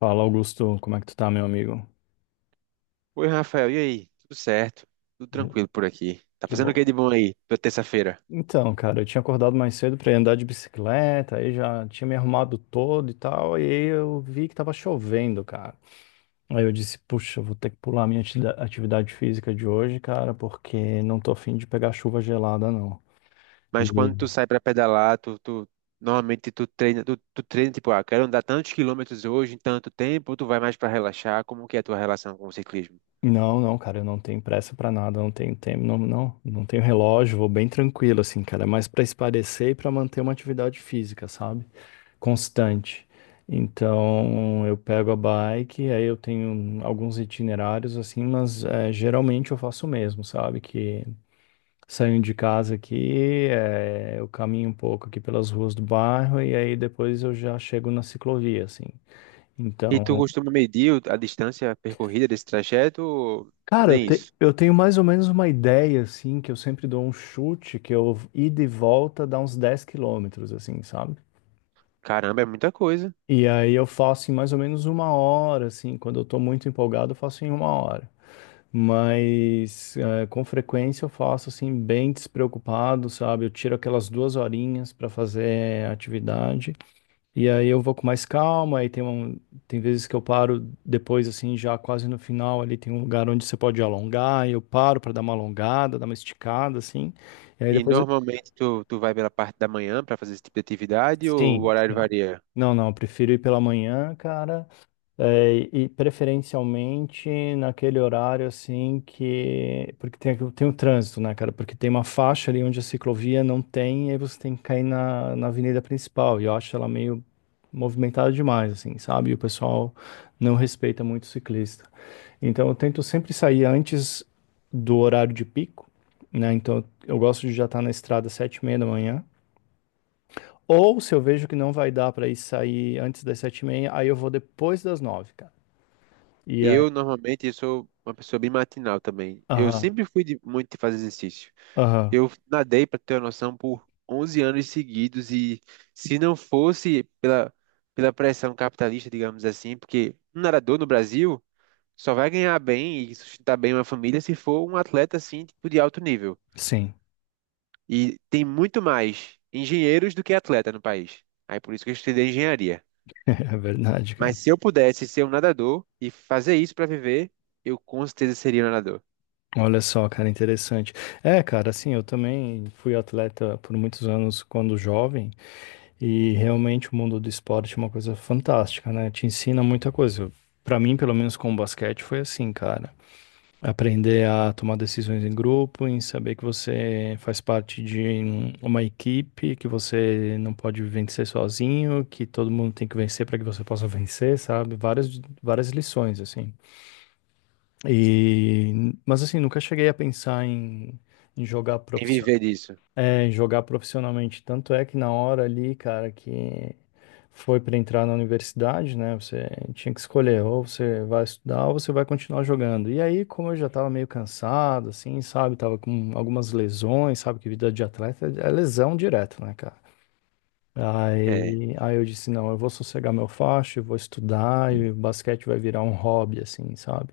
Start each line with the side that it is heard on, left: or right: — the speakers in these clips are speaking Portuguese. left: Fala, Augusto, como é que tu tá, meu amigo?
right: Oi, Rafael, e aí? Tudo certo? Tudo tranquilo por aqui. Tá
left: Que
right: fazendo o que de
left: bom.
right: bom aí, tua terça-feira?
left: Então, cara, eu tinha acordado mais cedo pra ir andar de bicicleta, aí já tinha me arrumado todo e tal, e aí eu vi que tava chovendo, cara. Aí eu disse, puxa, eu vou ter que pular a minha atividade física de hoje, cara, porque não tô afim de pegar chuva gelada, não. E
right: Mas quando tu sai pra pedalar, normalmente tu treina, tu treina tipo, ah, quero andar tantos quilômetros hoje em tanto tempo, ou tu vai mais pra relaxar? Como que é a tua relação com o ciclismo?
left: não, não, cara, eu não tenho pressa pra nada, não tenho tempo, não tenho relógio, vou bem tranquilo, assim, cara, é mais pra esparecer e pra manter uma atividade física, sabe? Constante. Então eu pego a bike, aí eu tenho alguns itinerários assim, mas geralmente eu faço o mesmo, sabe? Que saio de casa aqui, eu caminho um pouco aqui pelas ruas do bairro e aí depois eu já chego na ciclovia, assim.
right: E tu
left: Então,
right: costuma medir a distância percorrida desse trajeto, ou
left: cara,
right: nem isso?
left: eu tenho mais ou menos uma ideia, assim, que eu sempre dou um chute, que eu ida e volta dá uns 10 quilômetros, assim, sabe?
right: Caramba, é muita coisa.
left: E aí eu faço em mais ou menos uma hora, assim, quando eu tô muito empolgado, eu faço em uma hora. Mas com frequência eu faço assim, bem despreocupado, sabe? Eu tiro aquelas duas horinhas para fazer atividade. E aí eu vou com mais calma, tem vezes que eu paro depois, assim, já quase no final, ali tem um lugar onde você pode alongar, e eu paro para dar uma alongada, dar uma esticada, assim. E aí
right: E
left: depois.
right: normalmente tu vai pela parte da manhã pra fazer esse tipo de atividade, ou o
left: Sim,
right: horário
left: sim.
right: varia?
left: Não, não, eu prefiro ir pela manhã, cara. É, e preferencialmente naquele horário assim que. Porque tem, tem o trânsito, né, cara? Porque tem uma faixa ali onde a ciclovia não tem, e aí você tem que cair na avenida principal. E eu acho ela meio movimentada demais, assim, sabe? E o pessoal não respeita muito o ciclista. Então eu tento sempre sair antes do horário de pico, né? Então eu gosto de já estar na estrada às sete e meia da manhã. Ou se eu vejo que não vai dar para ir sair antes das sete e meia, aí eu vou depois das nove, cara. E
right: Eu normalmente sou uma pessoa bem matinal também. Eu
left: aham,
right: sempre fui de, muito de fazer exercício.
left: aham,
right: Eu nadei, para ter uma noção, por 11 anos seguidos, e se não fosse pela pressão capitalista, digamos assim, porque um nadador no Brasil só vai ganhar bem e sustentar bem uma família se for um atleta assim, tipo de alto nível.
left: sim,
right: E tem muito mais engenheiros do que atleta no país. Aí por isso que eu estudei engenharia.
left: é verdade,
right: Mas
left: cara.
right: se eu pudesse ser um nadador e fazer isso para viver, eu com certeza seria um nadador.
left: Olha só, cara, interessante. É, cara, assim, eu também fui atleta por muitos anos quando jovem e realmente o mundo do esporte é uma coisa fantástica, né? Te ensina muita coisa. Pra mim, pelo menos com o basquete, foi assim, cara. Aprender a tomar decisões em grupo, em saber que você faz parte de uma equipe, que você não pode vencer sozinho, que todo mundo tem que vencer para que você possa vencer, sabe? Várias, várias lições, assim. E, mas assim, nunca cheguei a pensar em, em jogar
right: E
left: profissio-
right: viver disso.
left: é, em jogar profissionalmente. Tanto é que na hora ali, cara, que foi para entrar na universidade, né? Você tinha que escolher, ou você vai estudar ou você vai continuar jogando. E aí, como eu já tava meio cansado, assim, sabe? Tava com algumas lesões, sabe? Que vida de atleta é lesão direto, né, cara?
right: É.
left: Aí eu disse, não, eu vou sossegar meu facho, eu vou estudar e o basquete vai virar um hobby, assim, sabe?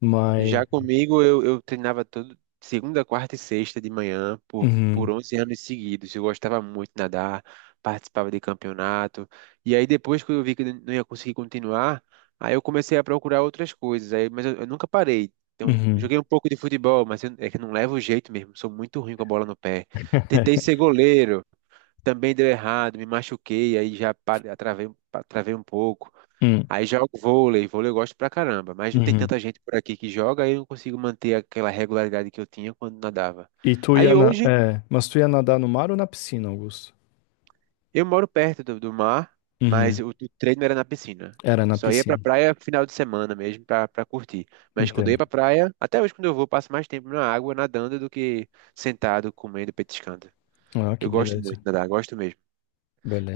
left: Mas
right: Já comigo, eu treinava todo segunda, quarta e sexta de manhã por
left: uhum.
right: 11 anos seguidos. Eu gostava muito de nadar, participava de campeonato. E aí, depois que eu vi que eu não ia conseguir continuar, aí eu comecei a procurar outras coisas. Aí, mas eu nunca parei. Então,
left: Uhum.
right: joguei um pouco de futebol, mas é que eu não levo jeito mesmo. Sou muito ruim com a bola no pé. Tentei ser goleiro. Também deu errado, me machuquei, aí já travei, travei um pouco.
left: Hum,
right: Aí jogo vôlei, vôlei eu gosto pra caramba, mas não tem
left: uhum.
right: tanta gente por aqui que joga, aí eu não consigo manter aquela regularidade que eu tinha quando nadava. Aí hoje
left: É, mas tu ia nadar no mar ou na piscina, Augusto?
right: eu moro perto do mar, mas
left: Uhum.
right: o treino era na piscina.
left: Era na
right: Só ia pra
left: piscina.
right: praia final de semana mesmo pra curtir. Mas quando eu ia
left: Entendo.
right: pra praia, até hoje quando eu vou, eu passo mais tempo na água nadando do que sentado, comendo, petiscando.
left: Ah, que
right: Eu gosto muito
left: beleza.
right: de nadar, gosto mesmo.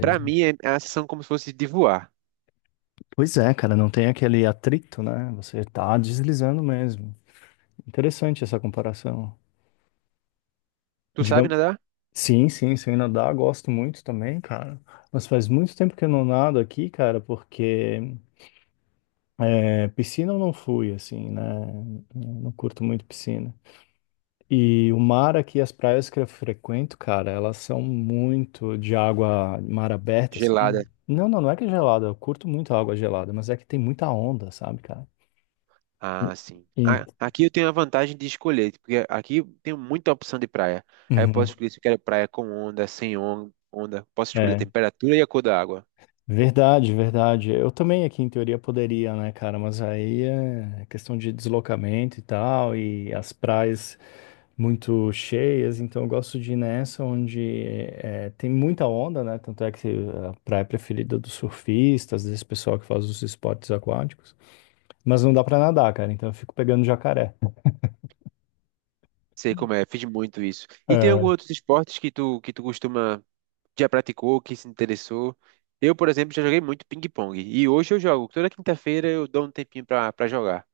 right: Pra mim é a sensação como se fosse de voar.
left: Pois é, cara, não tem aquele atrito, né? Você tá deslizando mesmo. Interessante essa comparação.
right: Tu sabe
left: Digam-
right: nadar?
left: Sim, sim, sem nadar, gosto muito também, cara. Mas faz muito tempo que eu não nado aqui, cara, porque piscina eu não fui, assim, né? Eu não curto muito piscina. E o mar aqui, as praias que eu frequento, cara, elas são muito de água, mar aberta, assim.
right: Gelada.
left: Não, não, não é que é gelada, eu curto muito a água gelada, mas é que tem muita onda, sabe, cara? E-
right: Ah, sim.
left: e-
right: Aqui eu tenho a vantagem de escolher, porque aqui tem muita opção de praia. Aí eu posso
left: Uhum.
right: escolher se eu quero praia com onda, sem on- onda. Posso escolher a
left: É.
right: temperatura e a cor da água.
left: Verdade, verdade. Eu também aqui em teoria poderia, né, cara? Mas aí é questão de deslocamento e tal, e as praias muito cheias, então eu gosto de ir nessa onde tem muita onda, né? Tanto é que a praia preferida dos surfistas, desse pessoal que faz os esportes aquáticos. Mas não dá pra nadar, cara, então eu fico pegando jacaré.
right: Sei como é, fiz muito isso. E tem alguns
left: É.
right: outros esportes que tu costuma, já praticou, que se interessou? Eu, por exemplo, já joguei muito ping-pong. E hoje eu jogo. Toda quinta-feira eu dou um tempinho pra jogar.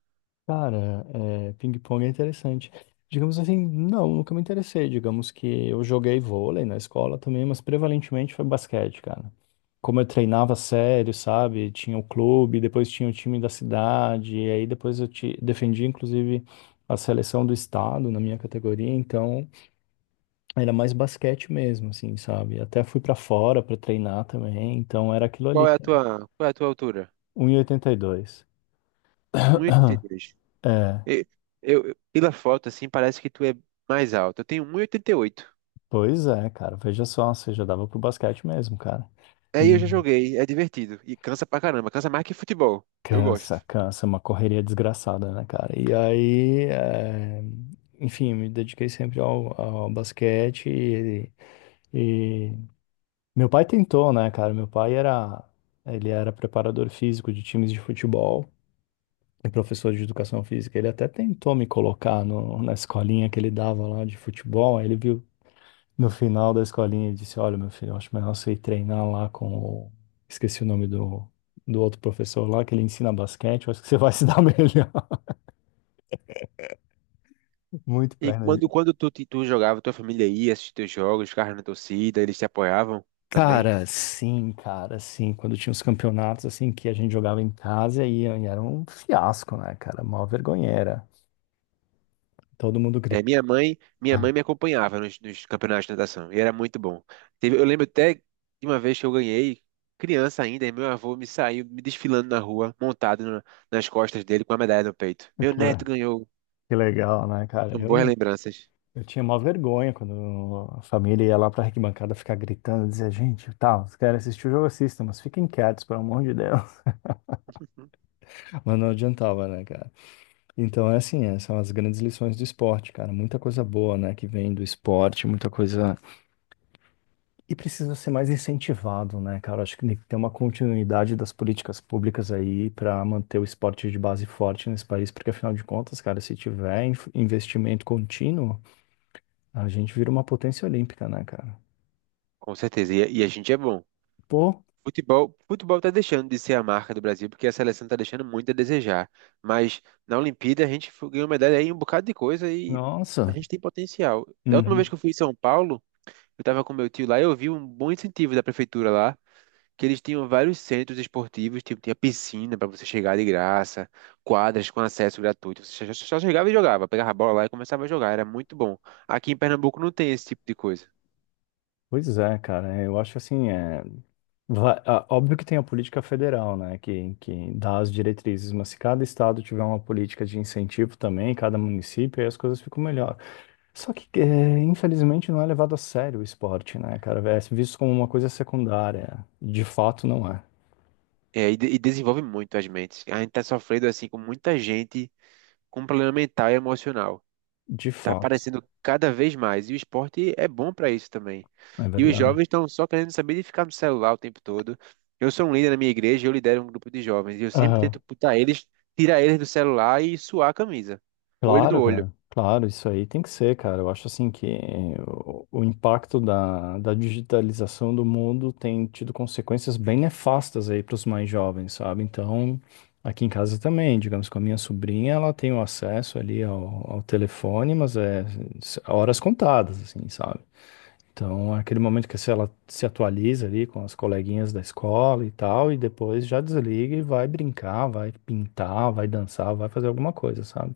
left: Cara, é, ping-pong é interessante. Digamos assim, não, nunca me interessei. Digamos que eu joguei vôlei na escola também, mas prevalentemente foi basquete, cara. Como eu treinava sério, sabe? Tinha o clube, depois tinha o time da cidade, e aí depois eu te defendi, inclusive, a seleção do estado na minha categoria, então era mais basquete mesmo, assim, sabe? Até fui pra fora pra treinar também, então era aquilo ali,
right: Qual é a tua altura?
left: um 1,82.
right: Um 1,82.
left: É.
right: E, pela foto, assim, parece que tu é mais alto. Eu tenho um e oitenta e oito.
left: Pois é, cara. Veja só, você já dava pro basquete mesmo, cara.
right: Aí eu
left: E
right: já joguei, é divertido. E cansa pra caramba, cansa mais que futebol. Eu
left: cansa,
right: gosto.
left: cansa, é uma correria desgraçada, né, cara? E aí, enfim, me dediquei sempre ao basquete e meu pai tentou, né, cara? Meu pai era, ele era preparador físico de times de futebol e professor de educação física. Ele até tentou me colocar no, na escolinha que ele dava lá de futebol. Aí ele viu. No final da escolinha, ele disse: Olha, meu filho, eu acho melhor você ir treinar lá com o. Esqueci o nome do outro professor lá, que ele ensina basquete. Eu acho que você vai se dar melhor. Muito
right: E
left: perna.
right: quando tu jogava, tua família ia assistir teus jogos, ficava na torcida, eles te apoiavam também.
left: Cara, sim, cara, sim. Quando tinha os campeonatos, assim, que a gente jogava em casa e era um fiasco, né, cara? Mó vergonheira. Todo mundo
right: É,
left: grita.
right: minha mãe, minha mãe me acompanhava nos campeonatos de natação, e era muito bom. Eu lembro até de uma vez que eu ganhei, criança ainda, e meu avô me saiu me desfilando na rua, montado nas costas dele com a medalha no peito. Meu
left: Que,
right: neto
left: le-
right: ganhou.
left: que legal, né, cara?
right: São
left: Eu
right: boas
left: não.
right: lembranças.
left: Eu tinha mó vergonha quando a família ia lá pra arquibancada ficar gritando, dizer, gente, tá, vocês querem assistir o jogo, assistam, mas fiquem quietos, pelo amor de Deus. Mas não adiantava, né, cara? Então é assim, é, são as grandes lições do esporte, cara. Muita coisa boa, né, que vem do esporte, muita coisa. E precisa ser mais incentivado, né, cara? Acho que tem que ter uma continuidade das políticas públicas aí para manter o esporte de base forte nesse país, porque afinal de contas, cara, se tiver investimento contínuo, a gente vira uma potência olímpica, né, cara?
right: Com certeza. E, a gente é bom.
left: Pô,
right: Futebol, futebol tá deixando de ser a marca do Brasil, porque a seleção tá deixando muito a desejar. Mas na Olimpíada a gente ganhou medalha aí em um bocado de coisa, e a
left: nossa.
right: gente tem potencial. Da última vez
left: Uhum.
right: que eu fui em São Paulo, eu tava com meu tio lá e eu vi um bom incentivo da prefeitura lá, que eles tinham vários centros esportivos, tipo, tinha piscina para você chegar de graça, quadras com acesso gratuito. Você só chegava e jogava, pegava a bola lá e começava a jogar, era muito bom. Aqui em Pernambuco não tem esse tipo de coisa.
left: Pois é, cara. É, eu acho assim, é. Óbvio que tem a política federal, né, que dá as diretrizes, mas se cada estado tiver uma política de incentivo também, cada município, aí as coisas ficam melhor. Só que, infelizmente, não é levado a sério o esporte, né, cara? É visto como uma coisa secundária. De fato, não é.
right: E desenvolve muito as mentes. A gente tá sofrendo assim com muita gente com um problema mental e emocional.
left: De
right: Tá
left: fato,
right: aparecendo cada vez mais. E o esporte é bom para isso também.
left: é
right: E os
left: verdade.
right: jovens estão só querendo saber de ficar no celular o tempo todo. Eu sou um líder na minha igreja, eu lidero um grupo de jovens. E eu sempre
left: Aham.
right: tento putar eles, tirar eles do celular e suar a camisa. Olho no
left: Claro,
right: olho.
left: cara. Claro, isso aí tem que ser, cara. Eu acho assim que o impacto da digitalização do mundo tem tido consequências bem nefastas aí para os mais jovens, sabe? Então, aqui em casa também, digamos, com a minha sobrinha, ela tem o acesso ali ao telefone, mas é horas contadas, assim, sabe? Então, é aquele momento que se ela se atualiza ali com as coleguinhas da escola e tal, e depois já desliga e vai brincar, vai pintar, vai dançar, vai fazer alguma coisa, sabe?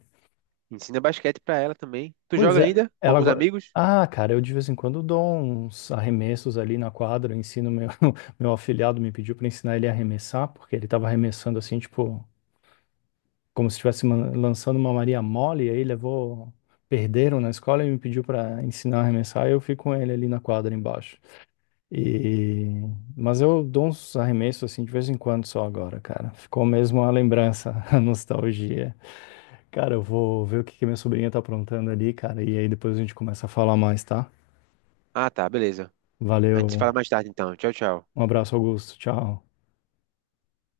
right: Ensina basquete para ela também. Tu
left: Pois
right: joga
left: é,
right: ainda? Com
left: ela
right: alguns
left: agora.
right: amigos?
left: Ah, cara, eu de vez em quando dou uns arremessos ali na quadra, eu ensino meu meu afilhado me pediu para ensinar ele a arremessar, porque ele tava arremessando assim, tipo, como se estivesse lançando uma Maria mole, e aí levou perderam na escola e me pediu para ensinar a arremessar, e eu fico com ele ali na quadra embaixo. E mas eu dou uns arremessos assim de vez em quando só agora, cara. Ficou mesmo a lembrança, a nostalgia. Cara, eu vou ver o que que minha sobrinha tá aprontando ali, cara, e aí depois a gente começa a falar mais, tá?
right: Ah, tá, beleza. A gente se
left: Valeu.
right: fala mais tarde então. Tchau, tchau.
left: Um abraço, Augusto. Tchau.